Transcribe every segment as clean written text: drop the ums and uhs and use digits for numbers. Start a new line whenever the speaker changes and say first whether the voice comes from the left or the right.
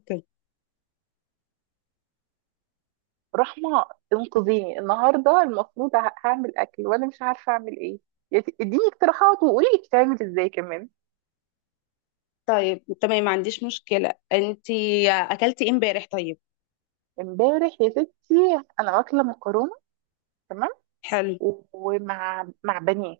left: اوكي.
right: رحمة، انقذيني النهاردة. المفروض هعمل أكل وأنا مش عارفة أعمل إيه. اديني اقتراحات وقولي لي بتعمل إزاي كمان.
left: طيب، تمام، ما عنديش مشكلة. انتي اكلتي ايه امبارح؟ طيب،
right: امبارح يا ستي أنا واكلة مكرونة. تمام.
left: حلو.
right: ومع بانيه،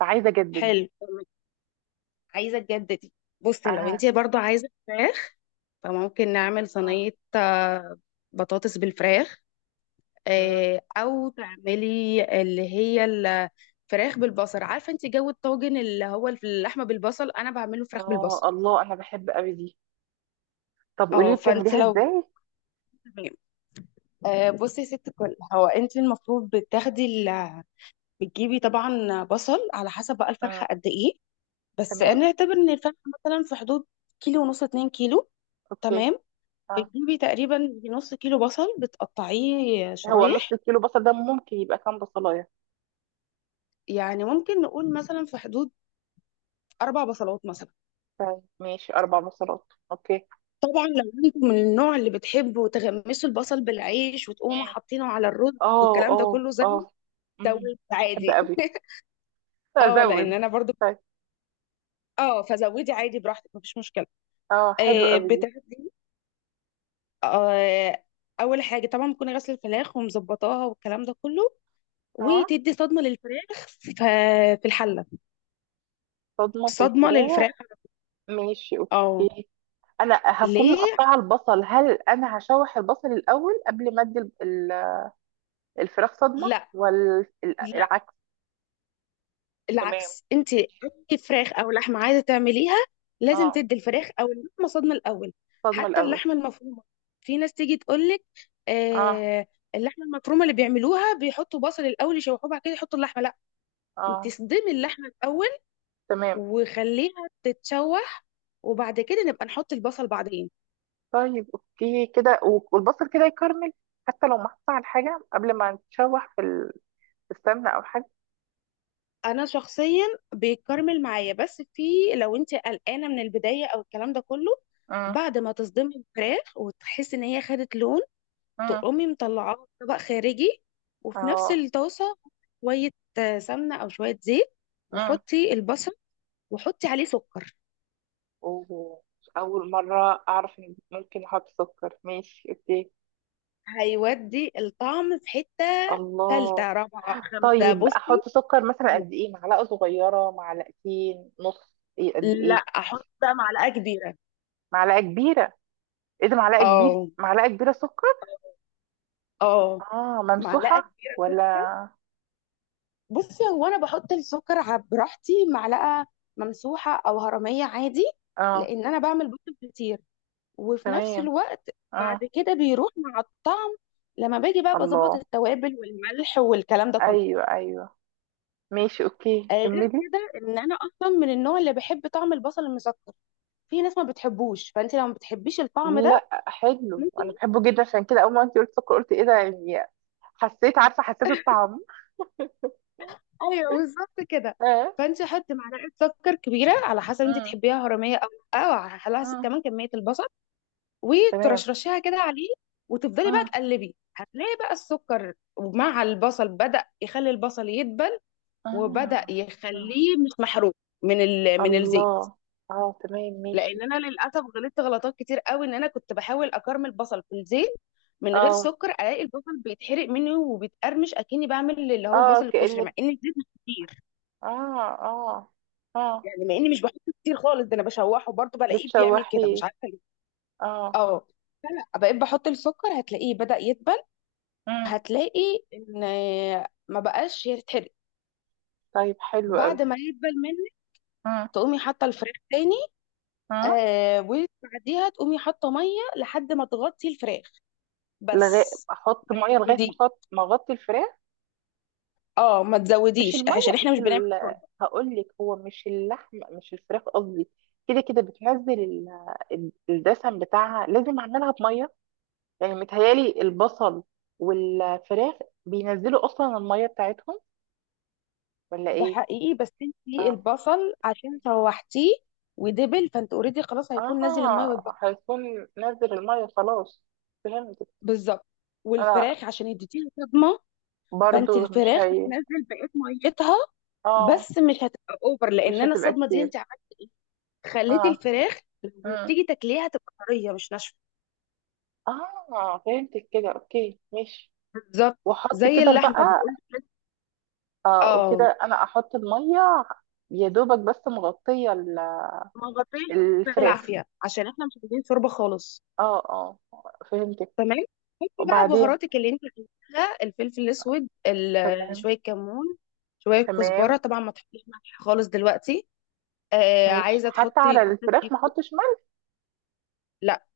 right: فعايزة أجدد.
left: حلو. عايزة تجددي. بصي، لو
right: آه،
left: انتي برضو عايزة فراخ فممكن نعمل
right: آه،
left: صينية بطاطس بالفراخ.
right: مم.
left: او تعملي اللي هي الفراخ بالبصل. عارفة انتي جو الطاجن اللي هو اللحمة بالبصل، انا بعمله فراخ
right: آه،
left: بالبصل.
right: الله، أنا بحب أوي دي. طب قولي
left: اه،
right: لي
left: فانت
right: بتعمليها
left: لو
right: إزاي.
left: تمام. بصي يا ست الكل، هو انت المفروض بتاخدي، بتجيبي طبعا بصل على حسب بقى الفرخه
right: آه.
left: قد ايه. بس
right: تمام.
left: انا اعتبر ان الفرخه مثلا في حدود كيلو ونص، اتنين كيلو.
right: أوكي.
left: تمام.
right: آه.
left: بتجيبي تقريبا نص كيلو بصل، بتقطعيه
right: هو نص
left: شرايح.
right: كيلو بصل ده ممكن يبقى كام بصلاية؟
left: يعني ممكن نقول مثلا في حدود اربع بصلات مثلا.
right: طيب ماشي، أربع بصلات، أوكي.
left: طبعا لو انتوا من النوع اللي بتحبوا تغمسوا البصل بالعيش وتقوموا
right: مم.
left: حاطينه على الرز
right: آه،
left: والكلام ده
right: آه،
left: كله،
right: آه. مم.
left: زود
right: بحب
left: عادي
right: أوي،
left: اه، لان
right: ازود.
left: انا برضو،
right: طيب.
left: اه، فزودي عادي براحتك، مفيش مشكله.
right: اه، حلو
left: آه
right: قوي دي.
left: بتاخدي، آه، اول حاجه طبعا بكون غسل الفراخ ومظبطاها والكلام ده كله،
right: اه،
left: وتدي صدمه للفراخ في الحله.
right: صدمة في
left: صدمه
right: الفراخ؟
left: للفراخ.
right: ماشي،
left: اه.
right: اوكي. انا هكون
left: ليه؟
right: مقطعة البصل، هل انا هشوح البصل الاول قبل ما ادي ال- الفراخ صدمة،
left: لا،
right: ولا
left: لا،
right: العكس تمام.
left: العكس. انت اي فراخ او لحمه عايزه تعمليها لازم
right: اه،
left: تدي الفراخ او اللحمه صدمه الاول.
right: صدمة
left: حتى
right: الاول.
left: اللحمه المفرومه، في ناس تيجي تقول لك،
right: اه،
left: آه، اللحمه المفرومه اللي بيعملوها بيحطوا بصل الاول يشوحوه بعد كده يحطوا اللحمه. لا، انت
right: اه.
left: صدمي اللحمه الاول
right: تمام.
left: وخليها تتشوح، وبعد كده نبقى نحط البصل بعدين.
right: طيب اوكي كده، والبصل كده يكرمل حتى لو محطوط على حاجة قبل ما تشوح في في السمنة او حاجة.
left: انا شخصيا بيتكرمل معايا، بس في، لو انت قلقانه من البدايه او الكلام ده كله،
right: امم.
left: بعد ما تصدمي الفراخ وتحس ان هي خدت لون،
right: امم.
left: تقومي مطلعاها في طبق خارجي، وفي نفس
right: اه.
left: الطاسه شويه سمنه او شويه زيت، وحطي البصل، وحطي عليه سكر.
right: أوه. أول مرة أعرف إن ممكن أحط سكر، ماشي أوكي.
left: هيودي الطعم في حته
right: الله.
left: ثالثه، رابعه، خمسه.
right: طيب
left: بصي،
right: أحط سكر مثلا قد إيه؟ معلقة صغيرة، معلقتين، نص، إيه قد
left: لا،
right: إيه؟
left: احط بقى معلقه كبيره.
right: معلقة كبيرة. إيه ده، معلقة كبير،
left: اه.
right: معلقة كبيرة سكر.
left: اه،
right: آه،
left: معلقه
right: ممسوحة
left: كبيره كده.
right: ولا؟
left: بصي، هو انا بحط السكر براحتي معلقه ممسوحه او هرميه عادي،
right: آه.
left: لان انا بعمل بيض كتير، وفي نفس
right: تمام.
left: الوقت بعد
right: آه.
left: كده بيروح مع الطعم، لما باجي بقى بظبط
right: الله.
left: التوابل والملح والكلام ده كله.
right: أيوه، أيوه. ماشي أوكي،
left: غير
right: كملي.
left: كده ان انا اصلا من النوع اللي بحب طعم البصل المسكر. في ناس ما بتحبوش، فانت لو ما بتحبيش الطعم ده
right: لا، حلو،
left: ممكن.
right: أنا بحبه جدا. عشان كده أول ما أنت قلت سكر قلت إيه ده، يعني. حسيت، عارفة، حسيت الطعم.
left: ايوه، بالظبط كده.
right: آه.
left: فانت حطي معلقه سكر كبيره على حسب انت تحبيها هرميه او لا، او على حسب
right: مم.
left: كمان كميه البصل،
right: تمام.
left: وترشرشيها كده عليه، وتفضلي بقى
right: اه،
left: تقلبي. هتلاقي بقى السكر مع البصل بدأ يخلي البصل يدبل، وبدأ
right: اه. آه.
left: يخليه مش محروق من من
right: الله.
left: الزيت.
right: اه، تمام ماشي.
left: لان انا للاسف غلطت غلطات كتير قوي، ان انا كنت بحاول اكرمل البصل في الزيت من غير
right: اه،
left: سكر، الاقي البصل بيتحرق مني وبيتقرمش، اكني بعمل اللي هو
right: اه،
left: البصل الكشري،
right: كأنك.
left: مع ان الزيت مش كتير.
right: اه. اه. اه.
left: يعني مع اني مش بحطه كتير خالص، ده انا بشوحه برضه بلاقيه بيعمل كده،
right: بتشوحيه.
left: مش عارفه ليه.
right: اه.
left: اه، فلا بقيت بحط السكر هتلاقيه بدأ يدبل،
right: مم.
left: هتلاقي ان ما بقاش يتحرق.
right: طيب حلو قوي.
left: بعد ما يدبل منك
right: مم.
left: تقومي حاطه الفراخ تاني،
right: مم.
left: آه، وبعديها تقومي حاطه ميه لحد ما تغطي الفراخ
right: لغاية
left: بس،
right: احط
left: ما
right: ميه؟ لغايه ما
left: تزوديش.
right: احط، ما اغطي الفراخ؟
left: اه، ما
right: مش
left: تزوديش عشان
right: الميه،
left: احنا
right: مش
left: مش بنعمل شوربه.
right: هقول لك. هو مش اللحم، مش الفراخ قصدي، كده كده بتنزل الدسم بتاعها، لازم اعملها بميه يعني؟ متهيالي البصل والفراخ بينزلوا اصلا الميه بتاعتهم، ولا
left: ده
right: ايه؟
left: حقيقي، بس انتي
right: اه.
left: البصل عشان شوحتيه ودبل فانت اوريدي خلاص هيكون نازل الميه.
right: اه، هيكون نزل الميه خلاص، فهمت.
left: بالظبط.
right: انا
left: والفراخ عشان يديها صدمه، فانت
right: برضو مش
left: الفراخ
right: هي.
left: هتنزل بقيه ميتها،
right: اه.
left: بس مش هتبقى اوفر لان
right: مش
left: انا
right: هتبقى
left: الصدمه دي
right: كتير.
left: انت عملت ايه، خليتي
right: اه.
left: الفراخ لما
right: مم.
left: تيجي تاكليها تبقى طريه مش ناشفه.
right: اه، فهمتك كده، اوكي ماشي.
left: بالظبط.
right: واحط
left: زي
right: كده بقى.
left: اللحمه بيقول لك.
right: اه،
left: اه.
right: وكده انا احط الميه يا دوبك بس مغطيه
left: ما غطيش
right: الفراخ
left: بالعافيه، عشان احنا مش عايزين شوربه خالص.
right: اه، اه، فهمتك.
left: تمام. حطي بقى
right: وبعدين.
left: بهاراتك اللي انت عايزاها: الفلفل الاسود،
right: تمام.
left: شويه كمون، شويه كزبره.
right: تمام،
left: طبعا ما تحطيش ملح خالص دلوقتي. آه،
right: ماشي.
left: عايزه
right: حتى
left: تحطي
right: على
left: جوزة
right: الفراخ
left: الطيب.
right: ما احطش ملح؟
left: لا،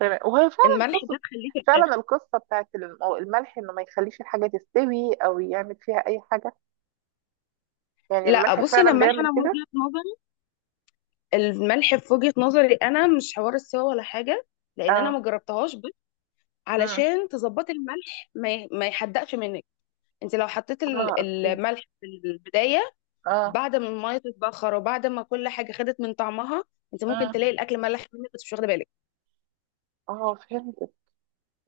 right: تمام، وهي فعلا
left: الملح
right: قصه.
left: ده تخليه في الاخر.
right: فعلا القصه بتاعت الملح انه ما يخليش الحاجه تستوي او يعمل فيها اي حاجه؟ يعني
left: لا
right: الملح
left: بصي، انا
right: فعلا
left: الملح،
right: بيعمل
left: انا من
right: كده؟
left: وجهة نظري، الملح في وجهة نظري انا مش حوار السوا ولا حاجة، لان انا
right: اه.
left: ما جربتهاش، بس
right: امم.
left: علشان تظبطي الملح ما يحدقش منك، انت لو حطيت
right: اه، اوكي.
left: الملح في البداية،
right: اه.
left: بعد ما المية تتبخر وبعد ما كل حاجة خدت من طعمها، انت ممكن
right: امم.
left: تلاقي الاكل ملح منك بس مش واخده بالك.
right: اه، فهمت.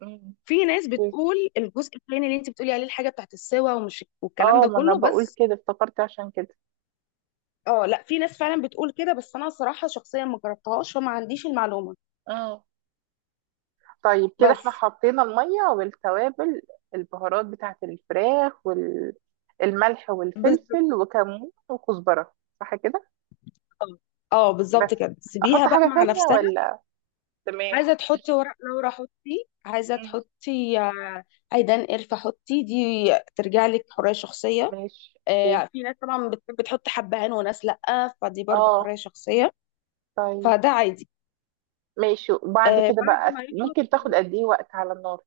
right: امم.
left: في ناس
right: أوكي.
left: بتقول الجزء الثاني اللي انت بتقولي عليه الحاجة بتاعت السوا ومش والكلام
right: اه،
left: ده
right: ما انا
left: كله،
right: بقول
left: بس
right: كده افتكرت عشان كده.
left: اه، لا، في ناس فعلا بتقول كده، بس انا صراحة شخصيا ما جربتهاش، فما عنديش المعلومة.
right: اه. طيب كده احنا
left: بس.
right: حطينا الميه والتوابل، البهارات بتاعت الفراخ، والملح
left: بالظبط.
right: والفلفل وكمون وكزبره. صح كده؟
left: اه. آه،
right: بس
left: بالظبط كده، سيبيها
right: احط
left: بقى
right: حاجة
left: مع
right: تانية
left: نفسها.
right: ولا؟ تمام.
left: عايزه تحطي ورق لورا حطي، عايزه
right: مم.
left: تحطي آه، عيدان قرفه حطي، دي ترجع لك حريه شخصيه.
right: ماشي اوكي.
left: آه، في ناس طبعا بتحب تحط حبهان وناس لا، فدي برضه
right: اه.
left: حريه شخصيه،
right: طيب.
left: فده عادي.
right: ماشي. بعد كده
left: بعد
right: بقى
left: ما
right: ممكن تاخد
left: يخلص،
right: قد ايه وقت على النار؟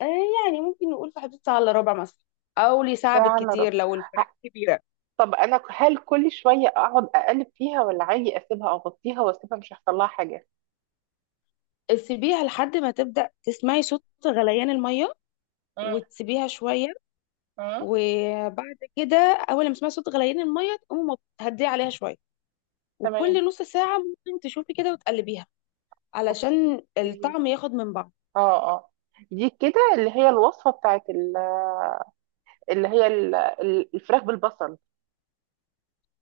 left: آه، يعني ممكن نقول في حدود ساعه الا ربع مثلا، او لساعه
right: ساعة الا
left: بالكتير
right: ربع.
left: لو
right: ه-
left: الفراخ كبيره.
right: طب انا، هل كل شوية اقعد اقلب فيها، ولا عادي اسيبها اغطيها واسيبها مش هيحصل لها حاجة؟
left: سيبيها لحد ما تبدا تسمعي صوت غليان الميه،
right: مم.
left: وتسيبيها شويه،
right: مم.
left: وبعد كده اول لما تسمعي صوت غليان الميه تقومي هديه عليها شويه،
right: تمام.
left: وكل نص ساعه ممكن تشوفي كده وتقلبيها علشان
right: اوكي.
left: الطعم ياخد من بعض.
right: اه، اه. دي كده اللي هي الوصفة بتاعت اللي هي الفراخ بالبصل.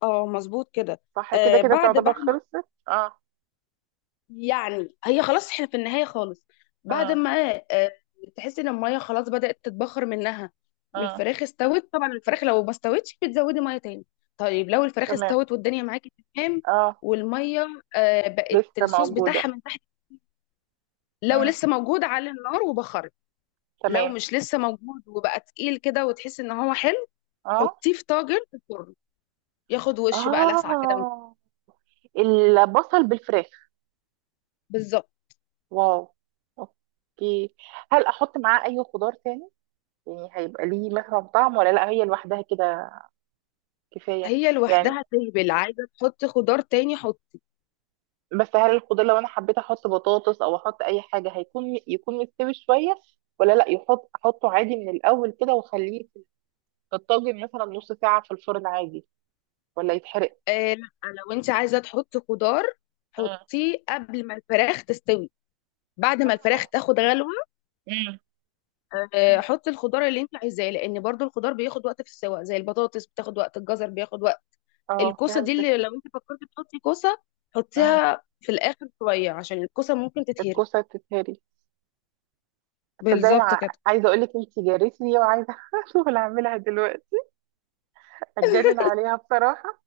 left: اه، مظبوط كده.
right: صح كده،
left: آه،
right: كده
left: بعد
right: تعتبر
left: بقى
right: خلصت؟ اه.
left: يعني هي خلاص احنا في النهايه خالص، بعد
right: مم.
left: ما آه، تحسي ان الميه خلاص بدات تتبخر منها
right: مم.
left: والفراخ استوت. طبعا الفراخ لو ما استوتش بتزودي ميه تاني. طيب، لو الفراخ
right: تمام.
left: استوت والدنيا معاكي تمام،
right: اه.
left: والميه آه بقت
right: لسه
left: الصوص بتاعها
right: موجودة؟
left: من تحت، لو
right: مم.
left: لسه موجود على النار وبخر، لو
right: تمام.
left: مش لسه موجود وبقى تقيل كده وتحس ان هو حلو،
right: اه،
left: حطيه في طاجن في الفرن، ياخد وش بقى لسعه كده من.
right: اه. البصل بالفراخ.
left: بالظبط.
right: واو، اوكي. هل احط معاه اي خضار تاني؟ يعني هيبقى ليه مثلا طعم، ولا لا، هي لوحدها كده كفاية؟
left: هي
right: يعني
left: لوحدها تهبل. عايزه تحط خضار تاني حط.
right: بس هل الخضار، لو انا حبيت احط بطاطس او احط اي حاجة، هيكون يكون مستوي شوية، ولا لا يحط، احطه عادي من الاول كده واخليه في الطاجن مثلا نص ساعة في الفرن عادي، ولا يتحرق؟
left: آه لا، لو انت عايزه تحط خضار
right: مم.
left: حطيه قبل ما الفراخ تستوي، بعد ما الفراخ
right: اه.
left: تاخد غلوه،
right: مم.
left: آه،
right: مم.
left: حطي الخضار اللي انت عايزاه، لان برضو الخضار بياخد وقت في السوا، زي البطاطس بتاخد وقت، الجزر بياخد وقت.
right: اه،
left: الكوسه دي، اللي
right: فهمتك.
left: لو انت فكرتي تحطي كوسه حطيها في الاخر شويه، عشان الكوسه ممكن تتهري.
right: الكوسة تتهري؟ صدقني.
left: بالظبط كده.
right: عايزة اقول لك انت جريتني، وعايزة شغل اعملها دلوقتي. هتجنن عليها بصراحة.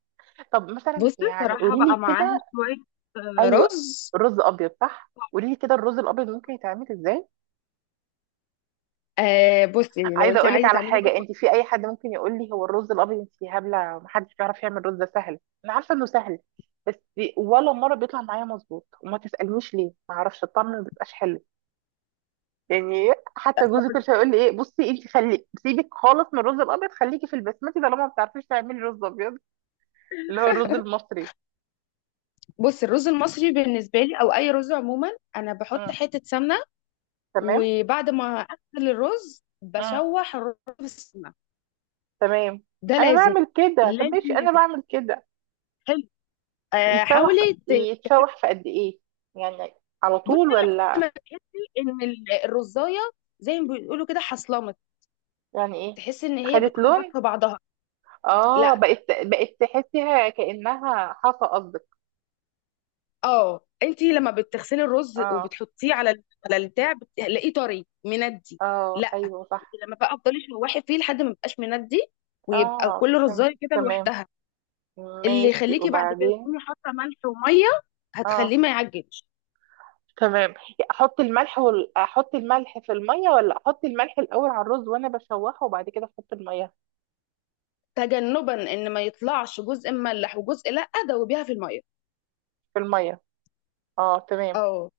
right: طب مثلا
left: بصي،
right: يعني
left: صراحة
right: قولي لي
left: بقى معاها
right: كده.
left: شوية آه،
right: ايوه،
left: رز.
right: رز ابيض صح؟ قولي لي كده، الرز الابيض ممكن يتعمل ازاي.
left: آه، بصي، لو
right: عايزة
left: انت
right: اقول لك
left: عايزة
right: على
left: تعملي
right: حاجة،
left: رز
right: انت في اي حد ممكن يقول لي هو الرز الابيض انت هبلة، محدش بيعرف يعمل رز، ده سهل. انا عارفة انه سهل، بس ولا مرة بيطلع معايا مظبوط. وما تسألنيش ليه، ما اعرفش، الطعم ما بيبقاش حلو. يعني حتى جوزي كل
left: هقولك.
right: شويه يقول لي ايه، بصي انت خلي سيبك خالص من الرز الابيض، خليكي في البسمتي طالما ما بتعرفيش تعملي رز ابيض. اللي هو الرز المصري.
left: بصي الرز المصري بالنسبة لي، او اي رز عموما، انا بحط
right: اه،
left: حتة سمنة،
right: تمام.
left: وبعد ما اغسل الرز
right: اه،
left: بشوح الرز في السمنة،
right: تمام
left: ده
right: انا
left: لازم.
right: بعمل كده. طب
left: لازم
right: ماشي، انا
left: لازم.
right: بعمل كده.
left: حلو. آه،
right: يتشوح في،
left: حاولي
right: يتشوح في قد ايه يعني؟ على طول
left: بصي لحد
right: ولا؟
left: ما تحسي ان الرزاية، زي ما بيقولوا كده، حصلمت،
right: يعني ايه؟
left: تحسي ان هي
right: خدت
left: بتخبط
right: لون؟
left: في بعضها.
right: اه،
left: لا،
right: بقت، بقت تحسيها كانها حصى قصدك؟
left: اه، انت لما بتغسلي الرز
right: اه.
left: وبتحطيه على على البتاع بتلاقيه طري مندي.
right: اه،
left: لا،
right: ايوه
left: انت
right: صح.
left: لما بقى افضلي شوحي فيه لحد ما يبقاش مندي، ويبقى
right: اه،
left: كل
right: فهمت.
left: رزايه كده
right: تمام.
left: لوحدها، اللي
right: ماشي
left: يخليكي بعد كده
right: وبعدين.
left: تكوني حاطه ملح وميه، هتخليه
right: اه.
left: ما يعجنش.
right: تمام. احط الملح احط الملح في الميه، ولا احط الملح الاول على الرز وانا بشوحه وبعد كده احط الميه؟
left: تجنبا ان ما يطلعش جزء مملح وجزء لا، دوبيها في الميه.
right: في الميه. اه، تمام.
left: اه،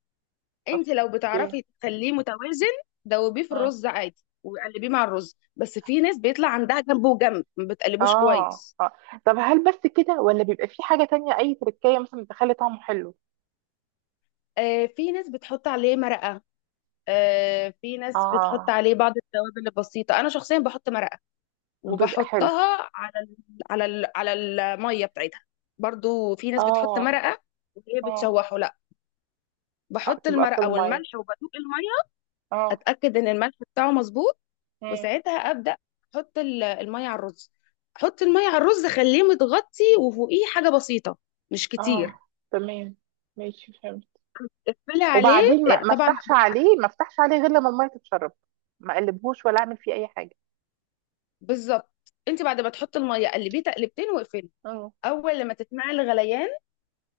left: انت لو
right: اوكي.
left: بتعرفي تخليه متوازن، دوبيه في
right: مم.
left: الرز عادي وقلبيه مع الرز، بس في ناس بيطلع عندها جنب وجنب ما بتقلبوش
right: اه،
left: كويس.
right: اه. طب هل بس كده، ولا بيبقى في حاجه تانية اي تركية مثلا بتخلي طعمه حلو؟
left: آه، في ناس بتحط عليه مرقة، آه، في ناس بتحط
right: اه.
left: عليه بعض التوابل البسيطة. أنا شخصيا بحط مرقة،
right: بيبقى حلو.
left: وبحطها على ال على ال على المية بتاعتها. برضو في ناس بتحط
right: اه.
left: مرقة وهي
right: اه.
left: بتشوحه، لا،
right: آه،
left: بحط
right: تبقى في
left: المرقة
right: الميه.
left: والملح وبدوق المية،
right: اه.
left: أتأكد إن الملح بتاعه مظبوط،
right: مم.
left: وساعتها أبدأ أحط المية على الرز. أحط المية على الرز، أخليه متغطي وفوقيه حاجة بسيطة، مش
right: اه،
left: كتير.
right: تمام ماشي، فهمت.
left: اقفلي عليه.
right: وبعدين ما
left: آه،
right: ما
left: طبعا.
right: افتحش عليه، ما افتحش عليه غير لما الميه تتشرب؟ ما اقلبهوش ولا اعمل فيه اي حاجه؟
left: بالظبط، انت بعد ما تحطي الميه قلبيه تقلبتين واقفلي، اول لما تسمعي الغليان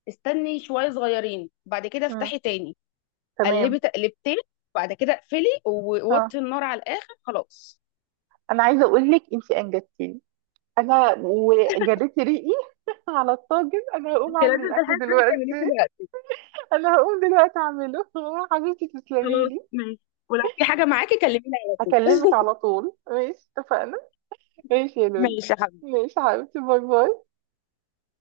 left: استني شويه صغيرين، بعد كده
right: مم.
left: افتحي تاني،
right: تمام.
left: قلبي تقلبتين، بعد كده اقفلي
right: اه.
left: ووطي النار على الاخر خلاص.
right: انا عايزه اقول لك انت انجبتيني، انا وجريتي ريقي على الطاجن. انا هقوم
left: انت
right: اعمل
left: لازم
right: الاكل
left: تلحقي تروحي
right: دلوقتي.
left: تعمليه دلوقتي.
right: انا هقوم دلوقتي اعمله. حبيبتي تسلمي
left: خلاص
right: لي.
left: ماشي، ولو في حاجه معاكي كلميني على طول
right: هكلمك على طول، ماشي اتفقنا. ماشي يا لولو.
left: ماشي يا حبيبتي.
right: ماشي يا حبيبتي، باي باي.